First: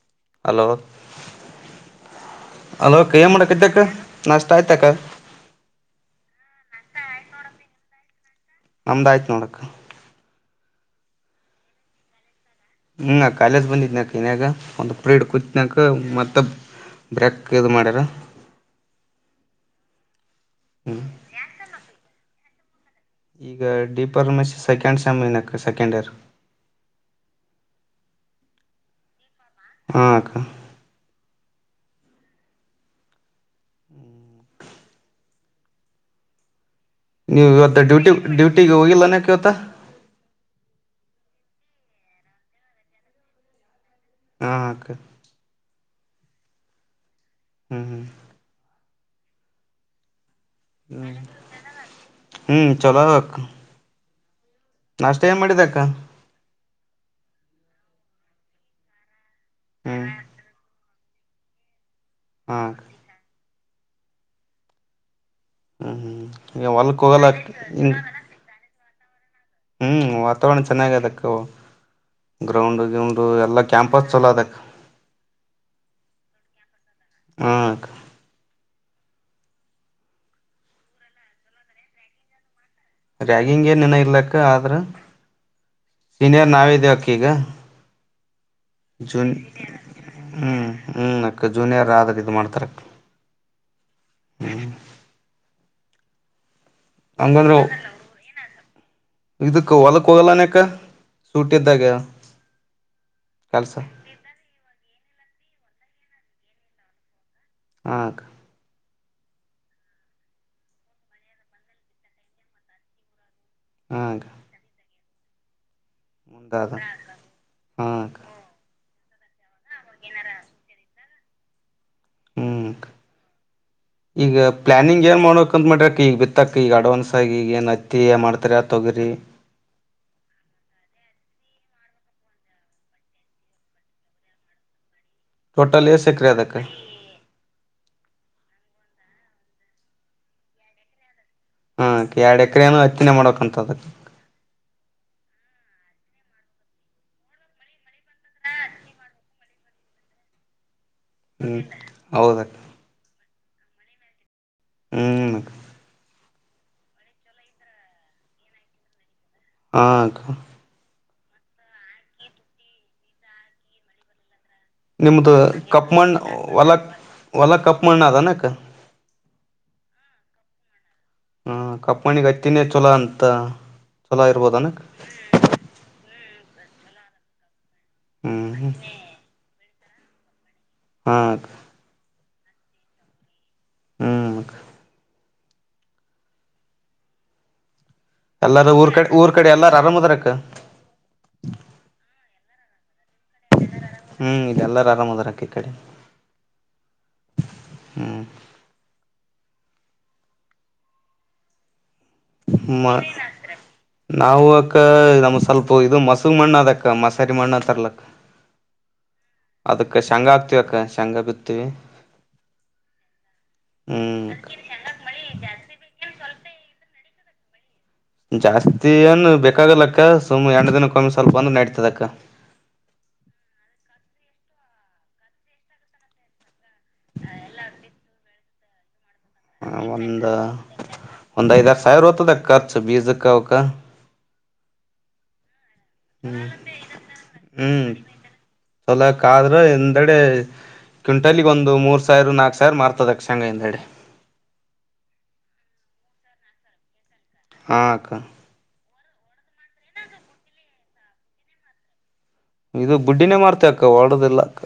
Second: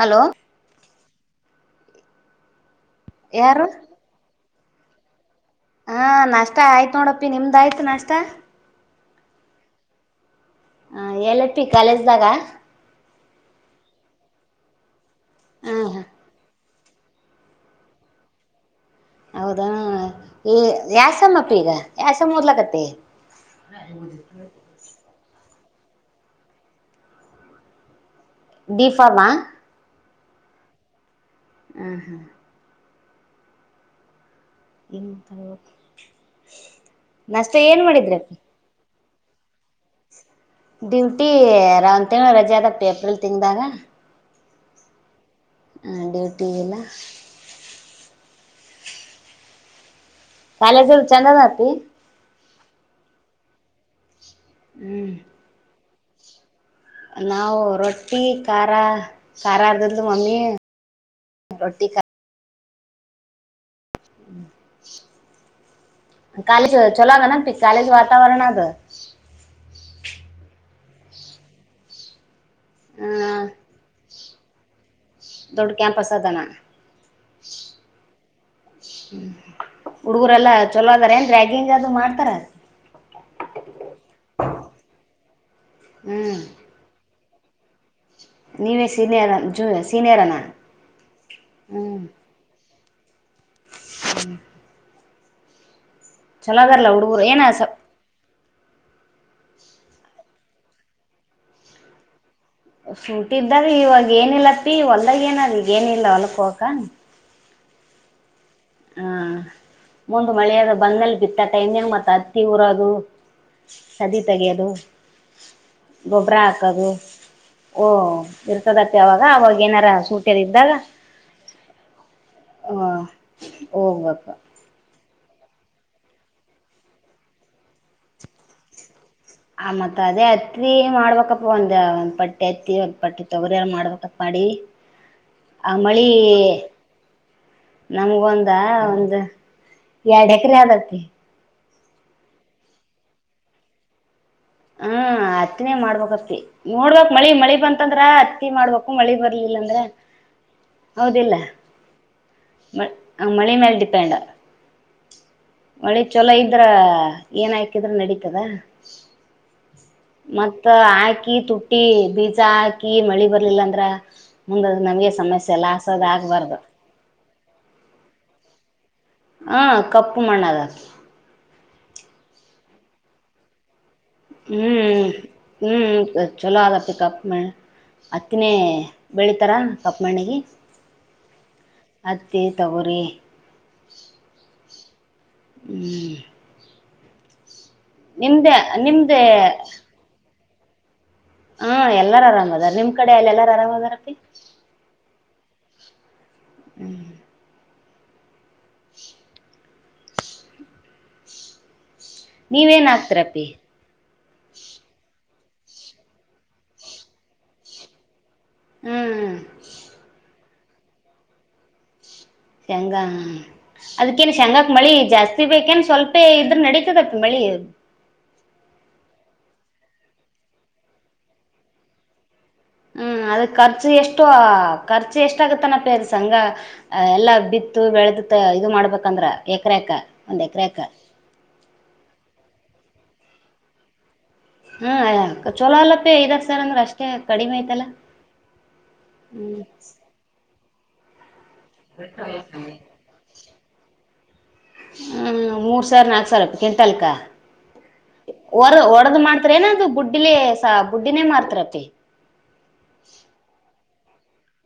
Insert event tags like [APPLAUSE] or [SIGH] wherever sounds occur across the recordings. Hello hello ಹಲೋಕ್ಕ ಏ ಯಾರು ಮಾಡಕತೀಯಕ್ಕಾ ನಾಷ್ಟ ಆಯ್ತಕ್ಕ. ಹಾ ನಾಷ್ಟ ಆಯ್ತು ನೋಡಪ್ಪಿ ನಿಮ್ದ ಆಯ್ತು ನಾಷ್ಟ. ನಮ್ದ್ ಆಯ್ತ್ ನೋಡ್ ಅಕ್ಕ. ಹಾಂ ಎಲ್ಅಪ್ಪಿ ಕಾಲೇಜ್ದಾಗ. ಹ್ಮ ಕಾಲೇಜ್ ಬಂದಿದ್ನಕ್ ಇನ್ಯಾಗ ಒಂದು ಪ್ರೀಡ್ ಹ ಕೂತ್ನಾಕ ಮತ್ತ ಬ್ರೆಕ್ ಇದ್ ಮಾಡ್ಯಾರ. ಹೌದಾ ಈ ಹ್ಮ್ ಯಾ ಸೇಮ್ ಅಪ್ಪಿ ಈಗ ಯಾ ಓದ್ಲಕತ್ತಿ. ಈಗ ಡಿಪರ್ ಮೆಷ್ ಸೆಕೆಂಡ್ ಸೇಮ್ ಇನ್ಯಾಕ ಸೆಕೆಂಡ್ ಇಯರ್. ಡಿ ಫಾರ್ಮ್ ಆ. ಹಾಂ ಅಕ್ಕ. ಹಾಂ ಹಾಂ. [INAUDIBLE] ನಿಮ್ದು. ನೀವ್ ಇವತ್ತು ಡ್ಯೂಟಿ ಡ್ಯೂಟಿಗಗ್ ಹೋಗಿಲ್ಲೆನಕ್ಕ ಇವತ್ತ. ಡ್ಯೂಟಿ ರಾವ್ ತಿಂಗಳ್ ರಜೆ ಅದಪ್ಪಿ ಏಪ್ರಿಲ್ ತಿಂಗ್ದಾಗ. ಹಾಂ ಅಕ್ಕ. ಹಾಂ ಡ್ಯೂಟಿ ಇಲ್ಲ. ಹ್ಮ ಹ್ಮ. ಕಾಲೇಜ್ ಎಲ್ ಚಂದ್ ಅದ ಅಪ್ಪಿ. ಹ್ಮ್ ಚಲೋ ಅದ್ ಅಕ್ಕ. ಹ್ಮ್ ನಾಷ್ಟ ಏನ್ ಮಾಡಿದೆ ಅಕ್ಕ. ನಾವು ರೊಟ್ಟಿ ಖಾರ ಖಾರ ಅರ್ದಿದ್ಲು ಹ್ಮ್ ಮಮ್ಮಿ ರೊಟ್ಟಿ ಖ ಹಾಂ ಅಕ್ಕ. ಹ್ಮ್ ಹ್ಮ್ ಕಾಲೇಜ್ ಹೊಲ್ಕ್ ಹೋಗಲ್ಲ ಚಲೋಗಾನಪ್ಪಿ ಕಾಲೇಜ್ ವಾತಾವರಣ ಅದ್. ಹ್ಮ್ ವಾತಾವರಣ ಚೆನ್ನಾಗ್ ಅದಕ್ಕೂ ಗ್ರೌಂಡು ಗ್ಯಾಂಡು ಹಾ ಎಲ್ಲಾ ಕ್ಯಾಂಪಸ್ ಚಲೋ ಅದಕ್ಕ. ದೊಡ್ಡ್ ಕ್ಯಾಂಪಸ್ ಅದನ. ಹ ಹ್ಮ್ ಹುಡುಗರೆಲ್ಲಾ ಚಲ್ಲೊ ಅದಾರ ಏನ್ ರಾಗ್ಗಿಂಗ್ ಅದ್ ಮಾಡ್ತಾರ. ರಾಗ್ಗಿಂಗ್ ಏನ್ ಇನ್ನ ಇಲ್ಲ ಅಕ್ಕ ಆದ್ರ ಹ್ಮ್ ಸೀನಿಯರ್ ನಾವ್ ಇದೇವಕ್ಕ ಈಗ. ನೀವೇ ಜೂನ್ ಸೀನಿಯರ್ ಜೂ ಸೀನಿಯರನ ಹ್ಮ್ ಹ್ಮ್ ಅಕ್ಕ ಜೂನಿಯರ್ ಆದ್ರ ಇದ್ ಮಾಡ್ತಾರಕ್ಕ. ಹ್ಮ್. ಚಲೋ ಅದ್ರಲ್ಲ ಹುಡುಗ್ ಹಂಗಂದ್ರ. ಇದಕ್ ಹೊಲಕ್ ಹೋಗಲನಕ್ಕ ಸೂಟ್ ಇದ್ದಾಗ. ಸೂಟ್ ಇದ್ದಾಗ್ ಇವಾಗ ಏನಿಲ್ಲಪ್ಪಿ ಹೊಲ್ದಾಗ ಏನ್ ನಂಗ್ ಏನ್ ಇಲ್ಲ ಹೊಲಕ್ ಹೋಗಕ. ಹಾಂ ಅಕ್ಕ. ಹಾಂ ಮುಂದ್ ಮಳೆಯಾದ ಬಂದ್ಮೇಲೆ ಬಿತ್ತಟೈಯಾ ಮತ್ತ ಅತ್ತಿ ಹೊರಾದು. ಹಾ ಸದಿ ಅಕ್ಕ ತಗಿಯದು ಗೊಬ್ಬ್ರಾ ಮುಂದಾದ ಹಾಕದು ಹಾ ಓ. ಅಕ್ಕ ಇರ್ತದತಿ ಅವಾಗ ಅವಾಗ ಏನಾರ ಸೂಟ್ಯದ ಇದ್ದಾಗ ಹ್ಮ್ ಹಾ ಅಕ್ಕ ಹೋಗ್ಬೇಕಾ. ಈಗ ಪ್ಲಾನಿಂಗ್ ಏನ್ ಮಾಡ್ಬೇಕ್ ಅಂತ್ ಮಾಡ್ರಕ್ಕಿ ಈಗ್ ಬಿತ್ತಕ್ ಈಗ್ ಅಡ್ವಾನ್ಸ್ ಆಗಿ ಈಗ್ ಏನ್ ಅತ್ತಿ ಮಾಡ್ತಿರಾ ತೊಗ್ರಿ. ಆ ಮತ್ತ ಅದೇ ಹತ್ತಿ ಮಾಡ್ಬೇಕಪ್ಪ ಒಂದ ಒಂದ್ ಪಟ್ಟಿ ಹತ್ತಿ ಒಂದ್ ಪಟ್ ತೊಗರಿ ಎಲ್ಲಾ ಮಾಡ್ಬೇಕಪ್ಪ ಮಾಡಿ ಟೋಟಲ್ ಎಸ್ ಅಮಳಿ ಎಕರೆ ಅದಕ್ಕ ನಮ್ಗ ಒಂದ ಒಂದ್ ಎರಡ್ ಎಕರೆ ಅದ್ ಅಪ್ಪಿ. ಹಾಂ ಅಕ್ಕ ಎರಡ್ ಎಕರೆೇನು ಹತ್ತಿನೆ ಮಾಡಕ್ ಅಂತದ್ರಿ. ಹಾಂ ಹತ್ತಿನೆ ಮಾಡ್ಬೇಕ್ ಅಪ್ಪಿ. ನೋಡ್ಬೇಕ್ ಮಳಿ ಮಳಿ ಬಂತಂದ್ರ ಅತ್ತಿ ಮಾಡ್ಬೇಕು ಮಳಿ ಬರ್ಲಿಲ್ಲ ಅಂದ್ರ ಹೌದಿಲ್ಲ ಹ್ಮ್ ಹೌದಕ್ಕ ಮ ಮಳಿ ಮೆಲ್ ಡಿಪೆಂಡ್. ಹ್ಮ್ ಮಳೆ ಚೊಲೋ ಇದ್ರ ಏನಾಕಿದ್ರ ನಡೀತದ ಹಾಂಕ ಮತ್ತ ಹಾಕಿ ತುಟ್ಟಿ ಬೀಜ ಹಾಕಿ ಮಳಿ ಬರ್ಲಿಲ್ಲ ಅಂದ್ರ ಮುಂದ ನಮಗೆ ನಿಮ್ದು ಸಮಸ್ಯೆಲ್ಲ ಹಸೋದ ಕಪ್ಮಣ್ಣ ಆಗ್ಬಾರ್ದು ಹೊಲ ಹೊಲ ಕಪ್ ಮಾಡಣಣ ಅದ ಅನಕ ಹಾ ಕಪ್ಪು ಮಣ್ಣದ ಹಾ ಕಪ್ಪಣಿಗ್ ಹಚ್ಚಿನೇ ಚಛೊಲ ಅಂತ ಚೊಲೋ ಇರ್ಬೋದನಕ್ ಹ್ಮ್ ಹ್ಮ್ ಚಲಪ್ಪ ಕಪ್ ಅತ್ತನೇ ಹ್ಮ್ ಬೆಳೀಿತಾರಾ ಕಪ್ಪ್ಮಣ್ಣಿಗೆ ಹಾಕ ಹತ್ತಿ ತೊಗರಿ ಹ್ಮಞ ಹ್ಮ್ ನಿಮ್ದೆ ಎಲ್ಲಾರೂ ಊರ್ ಕಡೆ ನಿಮ್ದೆ ಊರ್ ಕಡೆ ಎಲ್ಲಾರ ಆರಾಮ್ ಅದ್ರ ಅಕ್ಕ ಹಾ ಎಲ್ಲಾರ ಆರಾಮದಾರ ನಿಮ್ ಕಡೆ ಅಲ್ಲ ಎಲ್ಲಾರ ಆರಾಮದಾರ ಹ್ಮ್ ಎಲ್ಲಾರ ಆರಾಮ ಅದ್ಾಕ್ಕ ಈ ಕಡೆ ಹ್ಮ್ ಹ್ಮ್ ನೀವೇನ್ ಮತ್ತೆ ಹಾಕ್ತಿರಪ್ಪಿ ನಾವು ಅಕ್ಕ ನಮ ಸ್ವಲ್ಪ ಇದು ಮಸಗ್ ಮಣ್ಣ ಅದಕ್ಕ ಮಸಾರಿ ಮಣ್ಣ ತರ್ಲಕ್ ಹ್ಮ್ ಅದಕ್ಕ ಶೇಂಗಾ ಆಕ್ತಿವಿ ಅಕ್ಕ ಶೇಂಗಾ ಬಿತಿೀವಿ ಶೆಂಗಾ ಅದಕ್ಕನ್ನು ಶೆಂಗಾ ಮಳಿ ಜಾಸ್ತಿ ಬೇಕೇನ್ ಸ್ವಲ್ಪ ಇದ್ರ ನಡತದತ್ ಮಳಿ ಜಾಸ್ತ ನ್ ಬೇಕಾಗಲ್ಲಕ್ಕ ಸುಮ್ ಎಂಡ ದಿನ ಕಮ್ಮಿ ಸ್ವಲ್ಪ ಅಂದ್ರ ನಡ್ತದಕ್ಕ ಹ್ಮ್ ಅದ ಖರ್ಚು ಎಷ್ಟೋ ಖರ್ಚು ಎಷ್ಟಗತ್ತನ ಪೇ ಸಂಘ ಅ ಎಲ್ಲಾ ಬಿತ್ತು ಬೆಳೆದು ಇದು ಮಾಡ್ಬೇಕಂದ್ರೆ ಹ ಒಂದ ಒಂದ್ ಐದಾರ ಸಾವಿರ ಹೋರಾಡ ಖರ್ಚು ಬೀಜಕ್ ಅವಕ್ಕ ಹಾಂ ಆ ಚೊಲಲ್ಲ ಐದಾಗ ಹ್ಮ್ ಸರ್ ಅಂದ್ರೆ ಅಷ್ಟೇ ಕಡಿಮೆ ಆಐ್ತಲ್ಲ ಹ್ಮ್ ಚೊಲೋಕ್ಕ ಆದ್ರ ಹ್ಮ ಹಿಂದೆಡೆ ಕ್ವಿಂಟಲ್ಗ ಒಂದು ಮೂರ್ ಸಾವಿರ ನಾಕ್ ಸಾವಿರ ಮಾರ್ತದ ತಕ್ಷಂಗ ಎಂದಡೆ ಹ್ಮ್ ಮೂರ್ ಸಾವರ ನಾಕ್ ಸಾವಿರ ಕ್ವಿಟಾಲ್ಕಾ ಹಾಕ ಒರ್ದ ವಡ್ರು ಒಡದ್ ಮಾಡ್ತರೇನ ಅದು ಬುಡ್ಲ ಬುಡ್ಡಿನೇ ಮಾಡ್ತಾರಪ್ಪಿ ಇದು ಬುಡ್ಡಿನೇ ಮಾಡ್ತೆ ಅಕ್ಕ ಒಡದಿಲ್ಲ ಅಕ್ಕ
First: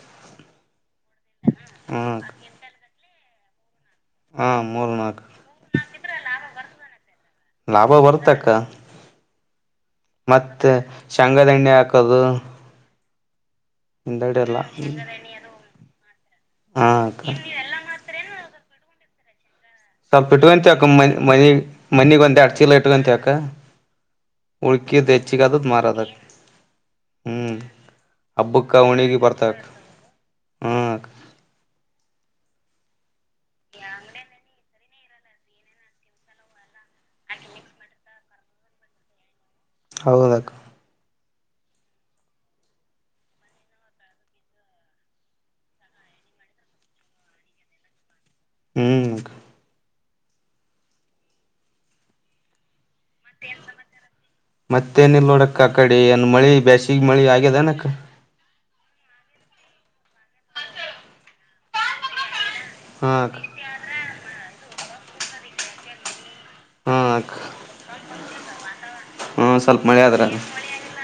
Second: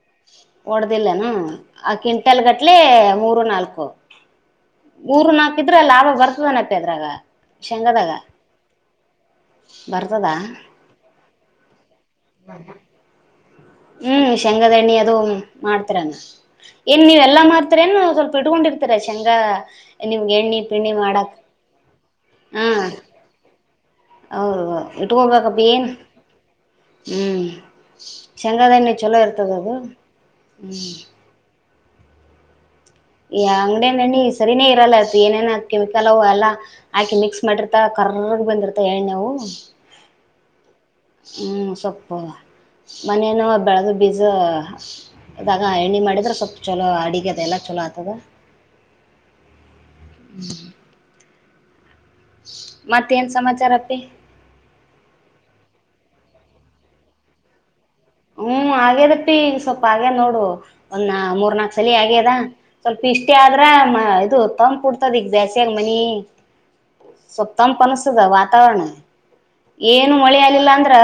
ಹೊಡ್ದಿಲ್ಲನ ಆ ಹಾ ಅಕ್ಕ ಕ್ವಿಂಟಲ್ ಗಟ್ಲೆ ಮೂರು ನಾಲ್ಕು ಹಾ ಮೂರು ನಾಲ್ಕು ಮೂರ್ ನಾಲ್ಕ ಇದ್ರೆ ಲಾಭ ಬರ್ತದನತ್ತೆ ಅದ್ರಾಗ ಲಾಭ ಬರ್ತಾಕ್ಕ ಭರ್ತದ ಶಂಗದಣ್ಣೆ ಹಾಕೋದು ಅದು ಹ್ಮ್ ಹಿಂದೆಡೆ ಎಲ್ಲ ಶೇಂಗದಣ್ಣಿ ಅದು ಮಾಡ್ತರಾನ ಹಾ ಏನ್ ಅಕ್ಕ ನೀವೆಲ್ಲಾ ಮಾಡ್ತ ನು ಸ್ವಲ್ಪ ಇಡ್ಕೊಂಡಿರ್ತಾರೆ ಸೇಂಗಾ ಸ್ವಲ್ಪ ಇಟ್ಕೊಂತ ಅಕ್ಕ ಮಿ ಮನಿಗ್ ಮನಿಗ್ ಒಂದ್ ಹಾ ಅಡ್ಚೀಲ ಇಟ್ಕೊಂತ ಅಕ್ಕ ಹೌದು ಉಳ್ಕಿದ್ ಇಟ್ಕೋಬೇಕಪ್ಪ ಹೆಚ್ಚಿಗದದ್ ಏನ್ ಮಾರದಕ್ಕ ಹ್ಞೂ ಹ್ಮ್ ಶಂಗಾದ ಹಬ್ಬಕ್ಕ ಎಣ್ಣೆ ಚಲೋ ಉಣಿಗಿ ಇರ್ತದ ಬರ್ತಕ್ಕ ಅದು ಹ್ಮ ಹ್ಞೂ ಯ ಅಂಗಡ ನ ಸರಿನೇ ಇರಲ್ಲ ಆಯತು ಏನೇನ ಕೆಮಿಕಲ್ ಅವ ಅಲ್ಲಾ ಆಾಕೆ ಮಿಕ್ಸ್ ಮಾಡಿರ್ತಾ ಕರಗ್ ಬಂದಿರ್ತ ಏಣ ನವು ಹೌದಕ ಹ್ಮ್ ಸೊಪ್ಪು ಮನೇನ ಬೆಳೆದು ಬೀಜ ಅದಾಗ ಎಣ್ಣೆ ಮಾಡಿದರೆೆ ಸ್ವಲ್ಪ ಚಲೋ ಅಿಗೆದೆ ಎಲ್ಲ ಚಲೋ ಆಗ್ತದ ಹ್ಮ್ ಹ್ಮ್ ಮತ್ತೆ ಏನ್ ಸಮಾಚಾರ ಅಿ ಮತ್ತೇನಲ್ ನೋಡಕ್ಕ ಆ ಕಡೆ ಏನ್ ಮಳಿ ಬೇಾಸಗ ಮಳಿ ಆಗ್ಯದ ಅನಕ್ಕ ಹ್ಮ್ ಆಗ್ಯದಪ್ಪಿ ಸ್ವಲ್ಪ ಆಗ್ಯ ನೋಡು ಒಂದ್ ಮೂರ್ ನಾಕ್ ಸಲ ಆಗ್ಯದ ಸ್ವಲ್ಪ ಹಾ ಇಷ್ಟೇ ಅಕ್ಕ ಆದ್ರ ಇದು ತಂದ ಕುಡ್ತದ ಈಗ ಬೇಸ್ಯಾಗ ಮನಿ ಹಾ ಅಕ್ಕ ಸ್ಪ್ತಂಪನಸದ ವಾಾವರಣ ಹ್ಮ ಸ್ವಲ್ಪ ಮಳೆ ಏನು ಆದ್ರ ಮಳೆಲ್ಲಿಿಲ್ಲ ಅಂದ್ರ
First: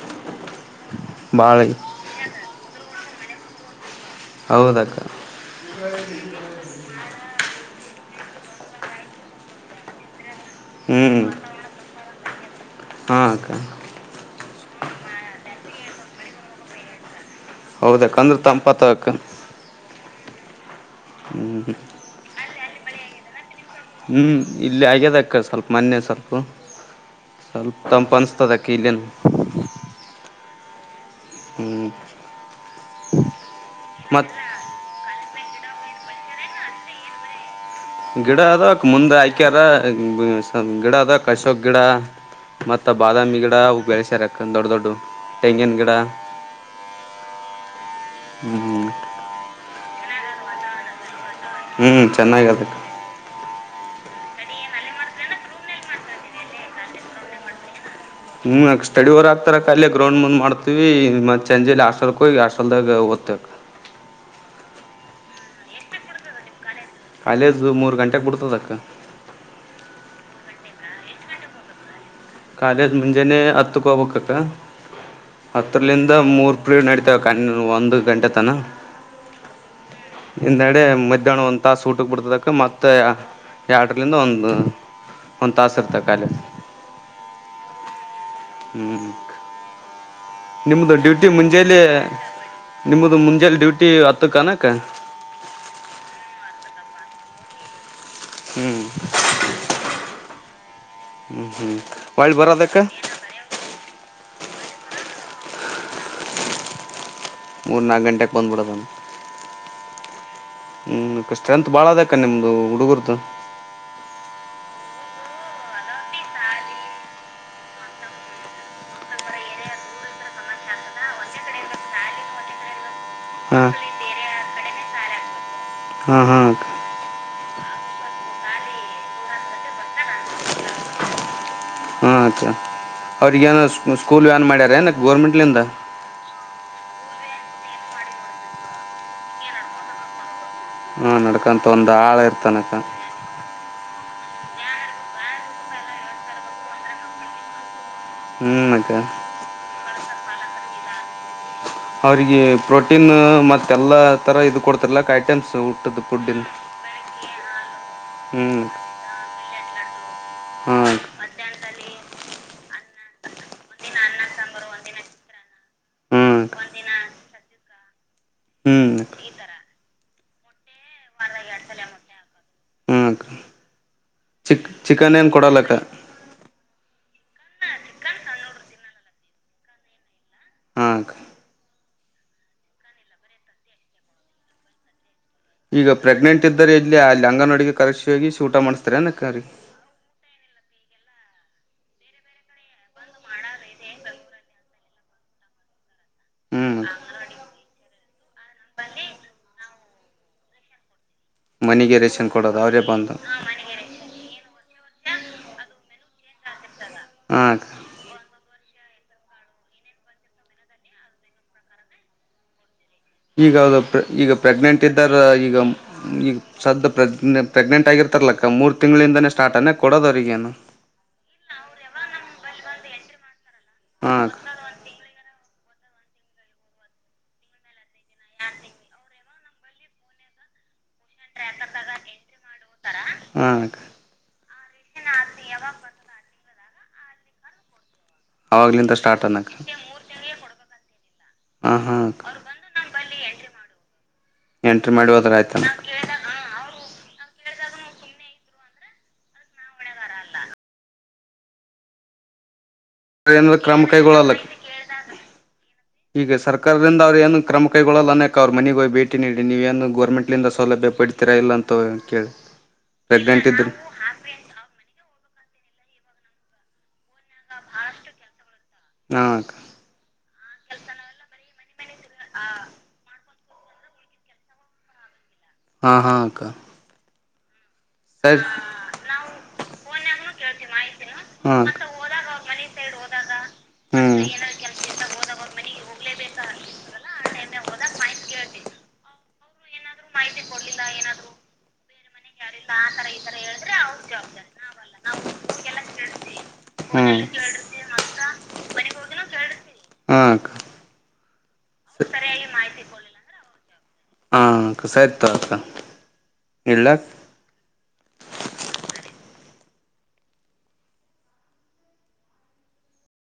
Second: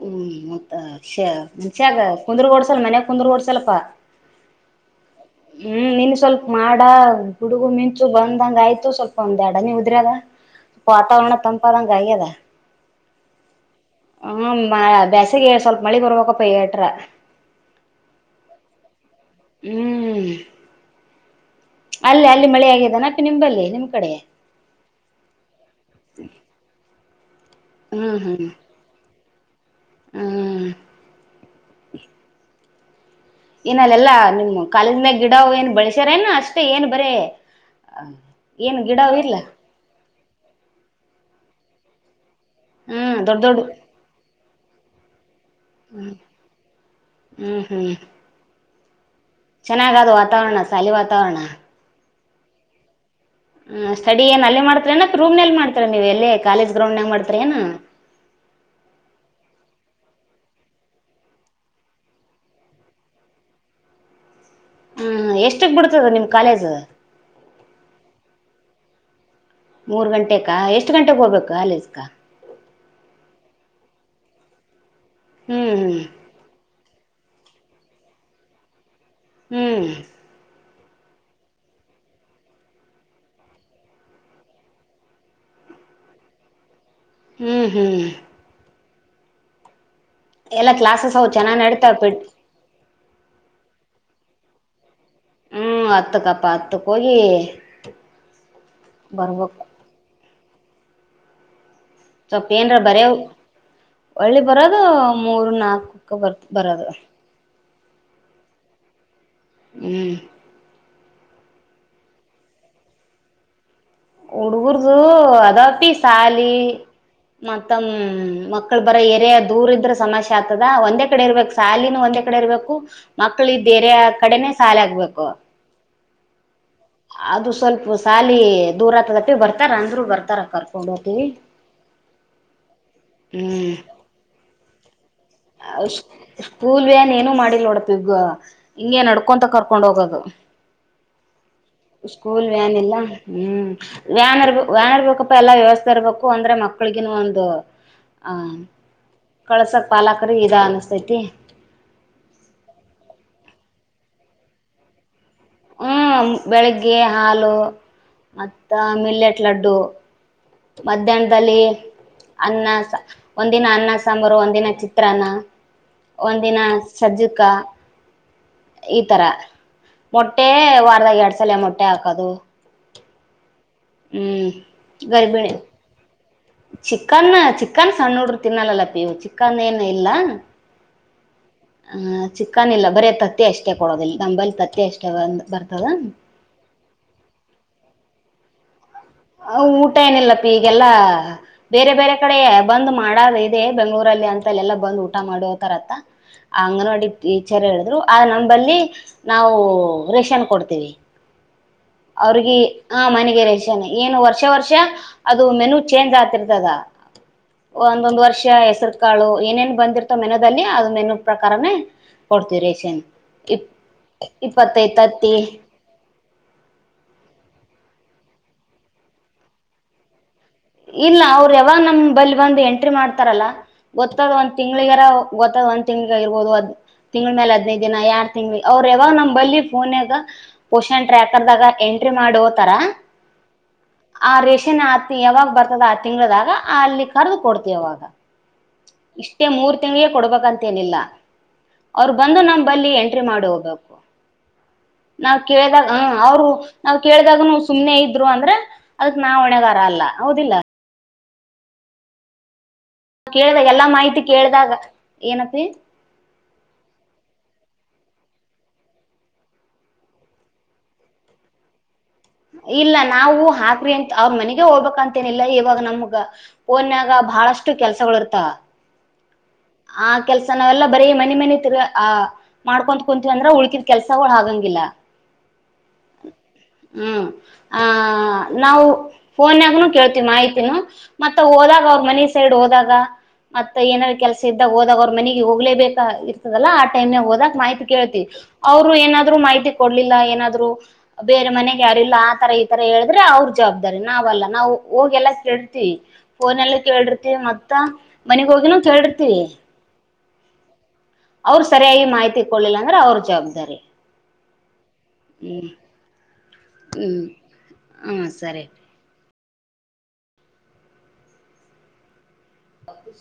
ಹ್ಮ ಮತ್ತಂಷ ಬಾಳ ಕುಂದ್ರ ಡ್ಸಲ್ ಮನ್ಯಾಗ ಕುಂದ್ರ ಡ್ಸಲ್ಪ ಹೌದಕ್ಕ ಹ್ಮ್ ನಿನ್ ಸ್ವಲ್ಪ ಮಾಡ ಹುಡುಗು ಮಿಂಚು ಬಂದಂಗ ಆಯ್ತು ಸ್ವಲ್ಪ ಒಂದ್ ಎಡನಿ ಉದ್ರದ ಪಾತಾವಣ ತಂಪಾದಾ ಕೈದ ಹಾಕ ಹ್ಮ ಬಸಗೆ ಸ್ವಲ್ಪ ಮಳಿ ಬರ್ಬೇಕಪ್ಪ ಏಟ್ರ ಹೌದೇಕಂದ್ರೆ ತಂಪತಕ ಹ್ಮ್ ಹ್ಮ್ ಅಲ್ಲೇ ಅಲ್ಲಿ ಮಳೆ ಆಗಿದೆಾನಕ ನಿಂಬಲ್ಲಿ ನಿಮ ಹ್ಮ್ ಇಲ್ಲಿ ಆಗ್ಯದಕ್ಕ ಸ್ವಲ್ಪ ಮೊನ್ನೆ ಸ್ವಲ್ಪ ಸ್ವಲ್ಪ ತಂಪು ಅನಸ್ತದಕ್ಕ ಅಕಲ ಹ್ಮ ಹ್ಮ್ ಏನಲ್ಲೆಲ್ಲಾ ಮತ್ ನಿಮ್ ಕಾಲೇಜಿಂದ ಗಿಡ ಏನ್ ಬಳಸ್ಯಾರೇನ ಅಷ್ಟೇ ಏನ್ ಬರ ಗಿಡಾ ಅದ ಮುಂದ್ರ ಆಯಕ ಗಿಡಾ ಅದ ಕಶಕ್ ಗಿಡಾ ಮತ್ತ ಹ್ಮ್ ಬಾದಾಮಿ ದೊಡ್ಡ ಗಿಡ ದೊಡ್ಡ ಬೆಳಸ್ಯಾರ ದೊಡ್ಡ ದೊಡ್ಡ ತೆಂಗಿನ್ ಗಿಡ ಹ್ಮ್ ಹು ಹು ಚೆನ್ನಾಗದು ವಾತಾವರಣ ಸಾಲಿ ವಾತಾವರಣ ಹ್ಮ್ ಚೆನ್ನಾಗದೆ ಹ ಸ್ಟಡಿ ಏನ್ ಅಲ್ಲ ಮಾಡ್ತಾರಏನು ಅತ್ ರುಮ್ನಲ್ಲಿ ಮಾಡ್ತಿರ ನೀವು ಎಲ್ಲಿ ಕಾಲೇಜ್ ಗ್ರೌಂಡ್ನಾಗ ಮಾಡ್ತಿರ ಏನು ಹ್ಮ ಸ್ಟಡಿ ವರ್ ಆಗ್ತಾರಕಅಲ್ಲೆ ಗ್ರೌಂಡ್ ಮುಂದ್ ಮಾಡ್ತಿವಿ ಮತ್ತ ಚಂಜಲಿ ಹಾಸ್ಟುಕೊಗಿ ಹಾಷ್ಟಲ್ದಾಗ ಓದ್ತೆವಕ್ಕ ಹ್ಮ್ ಎಷ್ಟಕ್ ಬಿಡ್ತದ ನಿಮ್ ಕಾಲೇಜ್ ಕಾಲೇಜು ಮೂರು ಗಂಟೆಗೆ ಬಿಡ್ತದಕ್ಕ ಮೂರ್ ಗಂಟೆಕ ಎಷ್ಟು ಗಂಟೆಗೆ ಹೋಗ್ಬೇಕು ಕಾಲೇಸ್ಕ ಕಾಲೇಜ್ ಮುಂಜಾನೆ ಹತ್ತುಕ್ ಹೋಗ್ಬೇಕಕ್ಕ ಹ್ಮ್ ಹತ್ರರ್ಲಿಂದ ಮೂರ್ ಪಿರ್ಡ್ ನಡಿತವಕ್ಕ ಇನ್ ಒಂದು ಗಂಟೆ ತನ ಹ್ಮ್ ಹಿಂದೆಡೆ ಮಧ್ಯಾಹ್ನ ಒಂದ್ ತಾಸ್ ಊಟಕ್ ಬಿಡ್ತದಕ್ಕೆ ಮತ್ತೆ ಯಡಲಿಂದ ಒಂದು ಒಂದು ತಾಸ್ ಇರ್ತಕಲಿ ಹ್ಮ್ ಹ್ಮ್ ಹ್ಮ್ ಎಲ್ಲಾ ನಿಮ್ಮದು ಕ್ಲಾಸಸ್ ಡ್ಯೂಟಿ ಅವು ಚೆನ್ನಾಗ್ ಮುಂಜಲಿ ನಡತಾವ ಪಿ ನಿಮ್ಮದು ಮುಂಜಲಿ ಡ್ಯೂಟಿ ಹತ್ತುಕೆನಕ ಹ್ಮ್ ಹತ್ತ ಕಪ್ಪ ಹತ್ತುಕ್ಕೋಗಿ ಹ್ಮ್ ಹ್ಮ್ ಹ್ಮ್ ಸ್ವಲ್ಪ ಏನ್ರ ಬರ ಒಳ್ಳಿ ಬರೋದು ಮೂರ್ ನಾಲ್ಕಕ ಬರ್ ಬರೋದು ಮೂರು ನಾಲ್ಕ ಗಂಟೆಗೆ ಬಂದುಬಿಡೋದು ಹ್ಮ್ ಹ್ಮ್ ಸ್ಟ್ರೆಂತ್ ಬಾಳ ಅದಕ್ಕಕ ನಿಮ್ದು ಹುಡುಗರ್ದ ಹಡುಗರದು ಅದಪಿ ಶಾಲಿ ಮತ್ತಮ್ಮ ಮಕ್ಕಳು ಬರ ಏರಿಯ ದೂರ ಇದ್ರೆ ಸಮಸ್ಯೆ ಆಗ್ತದ ಒಂದೇ ಕಡೆ ಇರ್ಬೇಕ ಸಾಲಿನ ಒಂದೇ ಕಡೆ ಇರ್ಬೇಕು ಮಕ್ಳಿಗೆ ಹಾಂ ಬೇರೆ ಕಡೆನೆೇ ಸಾಲ ಆಗ್ಬೇಕು ಹ್ಮ್ ಹ್ಮ್ ಅದು ಸ್ವಲ್ಪ ಸಾಲಿ ದೂರ ಹತ್ರದಟ್ಟಿ ಬರ್ತಾರ ಅಂದ್ರರು ಬರ್ತಾರ ಕರ್ಕೊಂಡ ಹೋಗ್ತೀವಿ ಹಾಂ ಅಕ್ಕಾ ಅವ್ರಗಏನು ಹ್ಮ್ ಸ್ಕೂಲ್ ಏನು ಮಾಡ್ಯಾರ ಏನ ಗೋರ್ಮೆಂಟ್ಲಿಂದ ್ ಸ್ಕೂಲ್ ವನ್ ಏನು ಮಾಡಲ್ ನೋಡಪ ಈಗ ಹಿಂಗೆ ನಡ್ಕೊಂತ ಕರ್ಕೊಂಡ್ ಹೋಗೋದು ಹ್ಮ ನಡ್ಕಂತ ಒಂದ್ ಆಳ ಸ್ಕೂಲ್ ಇರ್ತನಕ ವ್ಯಾನ್ ಇಲ್ಲ ಹ್ಮ್ ವ್ಯನ್ರ್ ವ್ಯ್ಯಾನ್ ಇರ್ಬೇಕಪ್ಪ ಎಲ್ಲಾ ವ್ಯವಸ್ಥೆ ಇರ್ಬೇಕು ಅಂದ್ರೆ ಮಕ್ಳಿಗನು ಒಂದು ಹಾಂ ಹ್ಞೂ ಅಕ್ಕ ಕಳ್ಸೋಕ್ ಪಾಲಾಕ್ರ ಇದ ಅನ್ನಿಸ್ತೈತಿ ಅವ್ರಿಗೆ ಪ್ರೋಟೀನು ಮತ್ತೆ ಎಲ್ಲಾ ತರ ಇದು ಕೊಡ್ತಾರಲ್ಲ ಕ ಹು ಬೆಳಿಗ್ಗೆ ಹಾಲು ಹ್ಮ್ ಮತ್ತ ಆಮ್ಲೆಟ್ ಲಡ್ಡು- ಹಾಂ ಮಧ್ಯಾಹ್ನದಲ್ಲಿ- ಅನ್ನ ಸಾ ಅನ್ನ ಒಂದಿನ ಅನ್ನ ಸಾಂಬಾರು ಒಂದಿನ ಚಿತ್ರಾನ್ನ ಹ್ಮ್ ಒಂದಿನ ಸಜ್ಜುಕ ಹ್ಮ್ ಈ ತರ ಮೊಟ್ಟೆ- ಾಗ ಎರಡ್ ಸಲ ಮೊಟ್ಟೆ ಹಾಕೋದು- ಹಾಕ್ಕ ಹ್ಮ್ ಚಿ ಚಿಕನ್ ಏನ್ ಗರಿಬಿಣಿ ಕೊಡಲ್ಲಕ್ಕ. ಚಿಕನ್ ಚಿಕನ್ ಸಣ್ಣ ನೋಡ್ರರು ತಿನ್ನಲ್ಲಲ್ಲ ಪಿವು ಚಿಕನ್ ಏನು ಇಲ್ಲ. ಹಾ ಅಕ್ಕ ಆ್ ಚಿಕ್ಕನ್ ಇಲ್ಲ ಬರ ತತ್ತೆ ಅಷ್ಟೇ ಕೊಡೋದ ಇಲ್ಲಿ ನಂಬಲ್ಲಿ ತತ್ತೆ ಅಷ್ಟೇ ಬಂದು ಈಗ ಪ್ರೆಗ್ನೆಂಟ್ ಇದ್ದರೆ ಇಲ್ಲಿ ಆಲ್ಲಿ ಅಂಗನೋಡಿಗೆ ಕರೆಕ್ಕ್ಷ ಹೋಗಿ ಊಟ ಮಾಡ್ತಾರೆ ಎನ್ ಅಕ್ಕಾ - ಊಟ ಏನಿಲ್ಲಪ್ಪ ಈಗೆಲ್ಲಾ- ಬೇರೆ ಬೇರೆ ಕಡೆ ಬಂದ್ ಮಾಡದ ಇದೆ ಬೆಂಗ್ಗಳೂರಲ್ಲಿ ಅಂತಲ್ಲ ಎಲ್ಲಾ ಬಂದು್ ಊಟ ಮಾಡತರತ್ತ- ಹ್ಮ್ ಅಂಗನವಾಡಿ ಟೀಚರ್ ಹೇಳಿದ್ರು ಆ ನಂಬಲ್ಲಿ ನಾವು ರೇಷನ್ ಕೊಡ್ತೇವಿ- ಮನೆಗೆ ರೇಷನ್ ಅವ್ರಗ ಕೊಡೋದು ಅವರೇ ಹ ಬಂದು ಮನೆಗೆ ರೇಷನ್ - ಏನು ವರ್ಷ ವರ್ಷ ಅದು ಮೆನು ಚೇಂಜ್ ಆಗ್ತಿರ್ತದ. ಹ ಅಕ್ಕಾ ಒಂದೊಂದ್ ವರ್ಷ ಹೆಸರು ಕಾಳು ಏನೇನ್ ಬಂದಿರ್ತೋ ಮೆನದಲ್ಲಿ ಅದ ಮೆನ್ನು ಪ್ರಕಾರನೇ- ಕೊಡ್ತು ರೇಷನ್ - ಈಗದು ಪ್ರ ಈಗ ಪ್ರೆಗ್ನೆಂಟ್ ಇದ್ದಾರ ತತ್ತಿ ಈಗ ಈಗ ಸದ್ದು ಪ್ರೆಗ್ ಪ್ರೆಗ್ನೆಂಟ್ ಆಗಿರ್ತಾರಲಕ್ಕ ಮೂರು ತಿಂಗಳಿಂದಾನೇ ಸಾರ್ಟ್ ಅನ್ನೇ ಕೊಡೋದು ಅವ್ರಿಗೇನು- ಇಲ್ಲ ಅವರು ಯಾವಾಗ ನಮ್ ಬಲ್ ಬಂದು ಎಂಟ್ರಿ ಮಾಡ್ತಾರಲ್ಲ ಹಾಂ ಗೊತ್ತಾದಂತ- ತಿಂಗ್ಳಗಾರ ಗೊತ್ತ ಒಂದ್ ತಿಂಗ್ಿಗ ಇರ್ಬೋದು ಅದ್- ತಿಂಗ್ ಮೇಾಲ ಹದ್ಿನೈದು ದಿನ ಯಾರ್ ತಿಂಗ್ಳ ಅವ್ರ ಯಾವ ನಮ್ ಬಲ್ಲಿಿ ಫೋನ್ಾಗ- ಪೋಷನ್ ಟ್ರ್ಯಾಕರ್ ದಾಗ ಎಂಟ್ರಿ ಮಾಡುವ ತರ- ಹ್ಮ ಅಕ್ಕ - ಆ ರೇಷನ್ ಆ ಯಾವಾಗ ಬರ್ತದ ಆ ತಿಂಗಳದಾಗ ಅಲ್ಲಿ ಕರೆದು ಕೊಡ್ತಿ ಯಾವಾಗ. ಅವಾಗ್ಲಿಂದ ಸ್ಟಾರ್ಟ್ ಇಷ್ಟೇ ಅನ್ನಕ್ಕೆ ಮೂರ್ ತಿಂಳೇ ಕೊಡ್ಬೇಕಂತೇನಿಲ್ಲ. ಹಾ ಹಾ ಅವರು ಬಂದು ನಮ್ ಬಲ್ಲಿ ಎಂಟ್ರಿ ಮಾಡಿ ಹೋಗ್ಬೇಕು. ಎಂಟ್ರಿ ಮಾಡಿ ಹದ್ರ ಆಯ್ತಾ ಹ ಅವ್ರು ನಾವ್ ಕೇಳಿದಾಗನು ಸುಮ್ನೆ ಇದ್ರು ಅಂದ್ರೆ ಅದಕ್ ನಾ ಹೊಣೆಗಾರ ಅಲ್ಲ ಹೌದಿಲ್ಲ- ಏನಾದ್ರು ಕೇಳ್ದಾಗ ಕ್ರಮ ಎಲ್ಲಾ ಮಾಹಿತಿ ಕೈಗೊಳ್ಳಲ್ಲ ಕೇಳ್ದಾಗ ಏನಪಿ ಈಗ ಸರ್ಕಾರದಿಂದ ಅವ್ರು ಏನು ಕ್ರಮ ಕೈಗೊಳ್ಳಲ್ಲ ಅನೇಕಕ್ ಅವ್ರ ಮನೆಗೆ ಹೋಗ ಭೇಟಿ ನೀಡಿ ನೀವೇಏನು ಗೌರ್ಮೆಂಟ್ಂದ ಸೌಲಭ್ಯ ಪಡ ಹತ್ತಿರ ಇಲ್ಲ ಅಂತ ಕೇಳಿ ಇಲ್ಲ ನಾವು ಪ್ರೆಗ್ನೆಂಟ್ ಇದ್ರಿ ಹಾಕ್ವಿ ಅಂತ ಅವ್ರ ಮನೆಗೆ ಹೋಗ್ಬೇಕಂತೇನಿಲ್ಲ ಇವಾಗ ನಮ್ಗ ಓನ್ಯಾಗ ಬಹಳಷ್ಟು ಕೆಲ್ಸಗಳು ಇರ್ತ ಹಾ ಅಕ್ಕ ಆ ಕೆಲ್ಸ ನಾವೆಲ್ಲಾ ಬರಿೀ ಮನೆ ಮನೆ ತಿರ್ ಆ- ಮಾಡ್ಕೊ್ ಕುಂತೀವಿ ಅಂದ್ರ ಉಳ್ಕಿದ ಕೆಲ್ಸವು ಹಾಗಂಗಿಲ್ಲ. ಹಾ ಹಾ ಅಕ್ಕ ಹ್ಮ್ ಆ ಸರಿ ನಾವು ಫೋನ್ ನಾಗನುೂ ಕೇಳ್ತಿವಿ ಮಾಹಿತಿನು ಮತ್ತ ಹೋದಾಗ ಅವ್ರ ಮನಿ ಸೈಡ್ ಹೋದಾಗ ಮತ್ತೆ ಏನಾರ ಕೆಲಸ ಇದ್ದಾಗ ಹೋದಾಗ ಅವ್ರ ಮನೆಗೆ ಹೋಗಲೇಬೇಕಾ ಇರ್ತದಲ್ಲ ಆ ಟೈಮ್ ನಾಗ ಹೋದಾಗಕ್ ಮಾಹಿತಿ ಕೇಳ್ತಿ- ಅವ್ರು ಏನಾದ್ರು ಮಾಹಿತಿ ಕೊಡ್ಲಿಲ್ಲ ಏನಾದ್ರು- ಬೇರೆ ಮನೆಗೆ ಯಾರಲ್ಲ ಆತರ ಈ ತರ ಹೇಳಿದ್ರೆ ಅವ್ರ ಜವಾಬ್ದಾರಿ ನಾವಲ್ಲ ನಾವು ಹೋಗ ಎಲ್ಲ ಕೆಳಿತ್ತಿ ಅನಿ ಫೋನ್ ಅಲ್ಲ ಕೇಳಿರ್ತಿ ಮತ್ತ ಮನಗಿ ಹೋಗಿನು ಕೇಳಿರ್ತಿ- ಹಾ ಅಕ್ಕಾ ಅವ್ರರು ಸರಿಯಾಗಿ ಮಾಹಿತಿ ಕೊಳ್ಳಿಲ್ಲ ಅಂದ್ರೆ ಅವ್ರ ಜವಾಬ್ದಾರಿ ಜವಾಬ್ದಾರಿ. ಹಾ ಅಕ್ಕ ಸರಿ ತಗೋ ಹ್ಮ ಅಕ್ಕ ಇಡ್ಲಾ ಹ್ಮ ಅಕ್ಕ ಹಾ ಸರಿ ಬಾಪೂಜಿ [INAUDIBLE]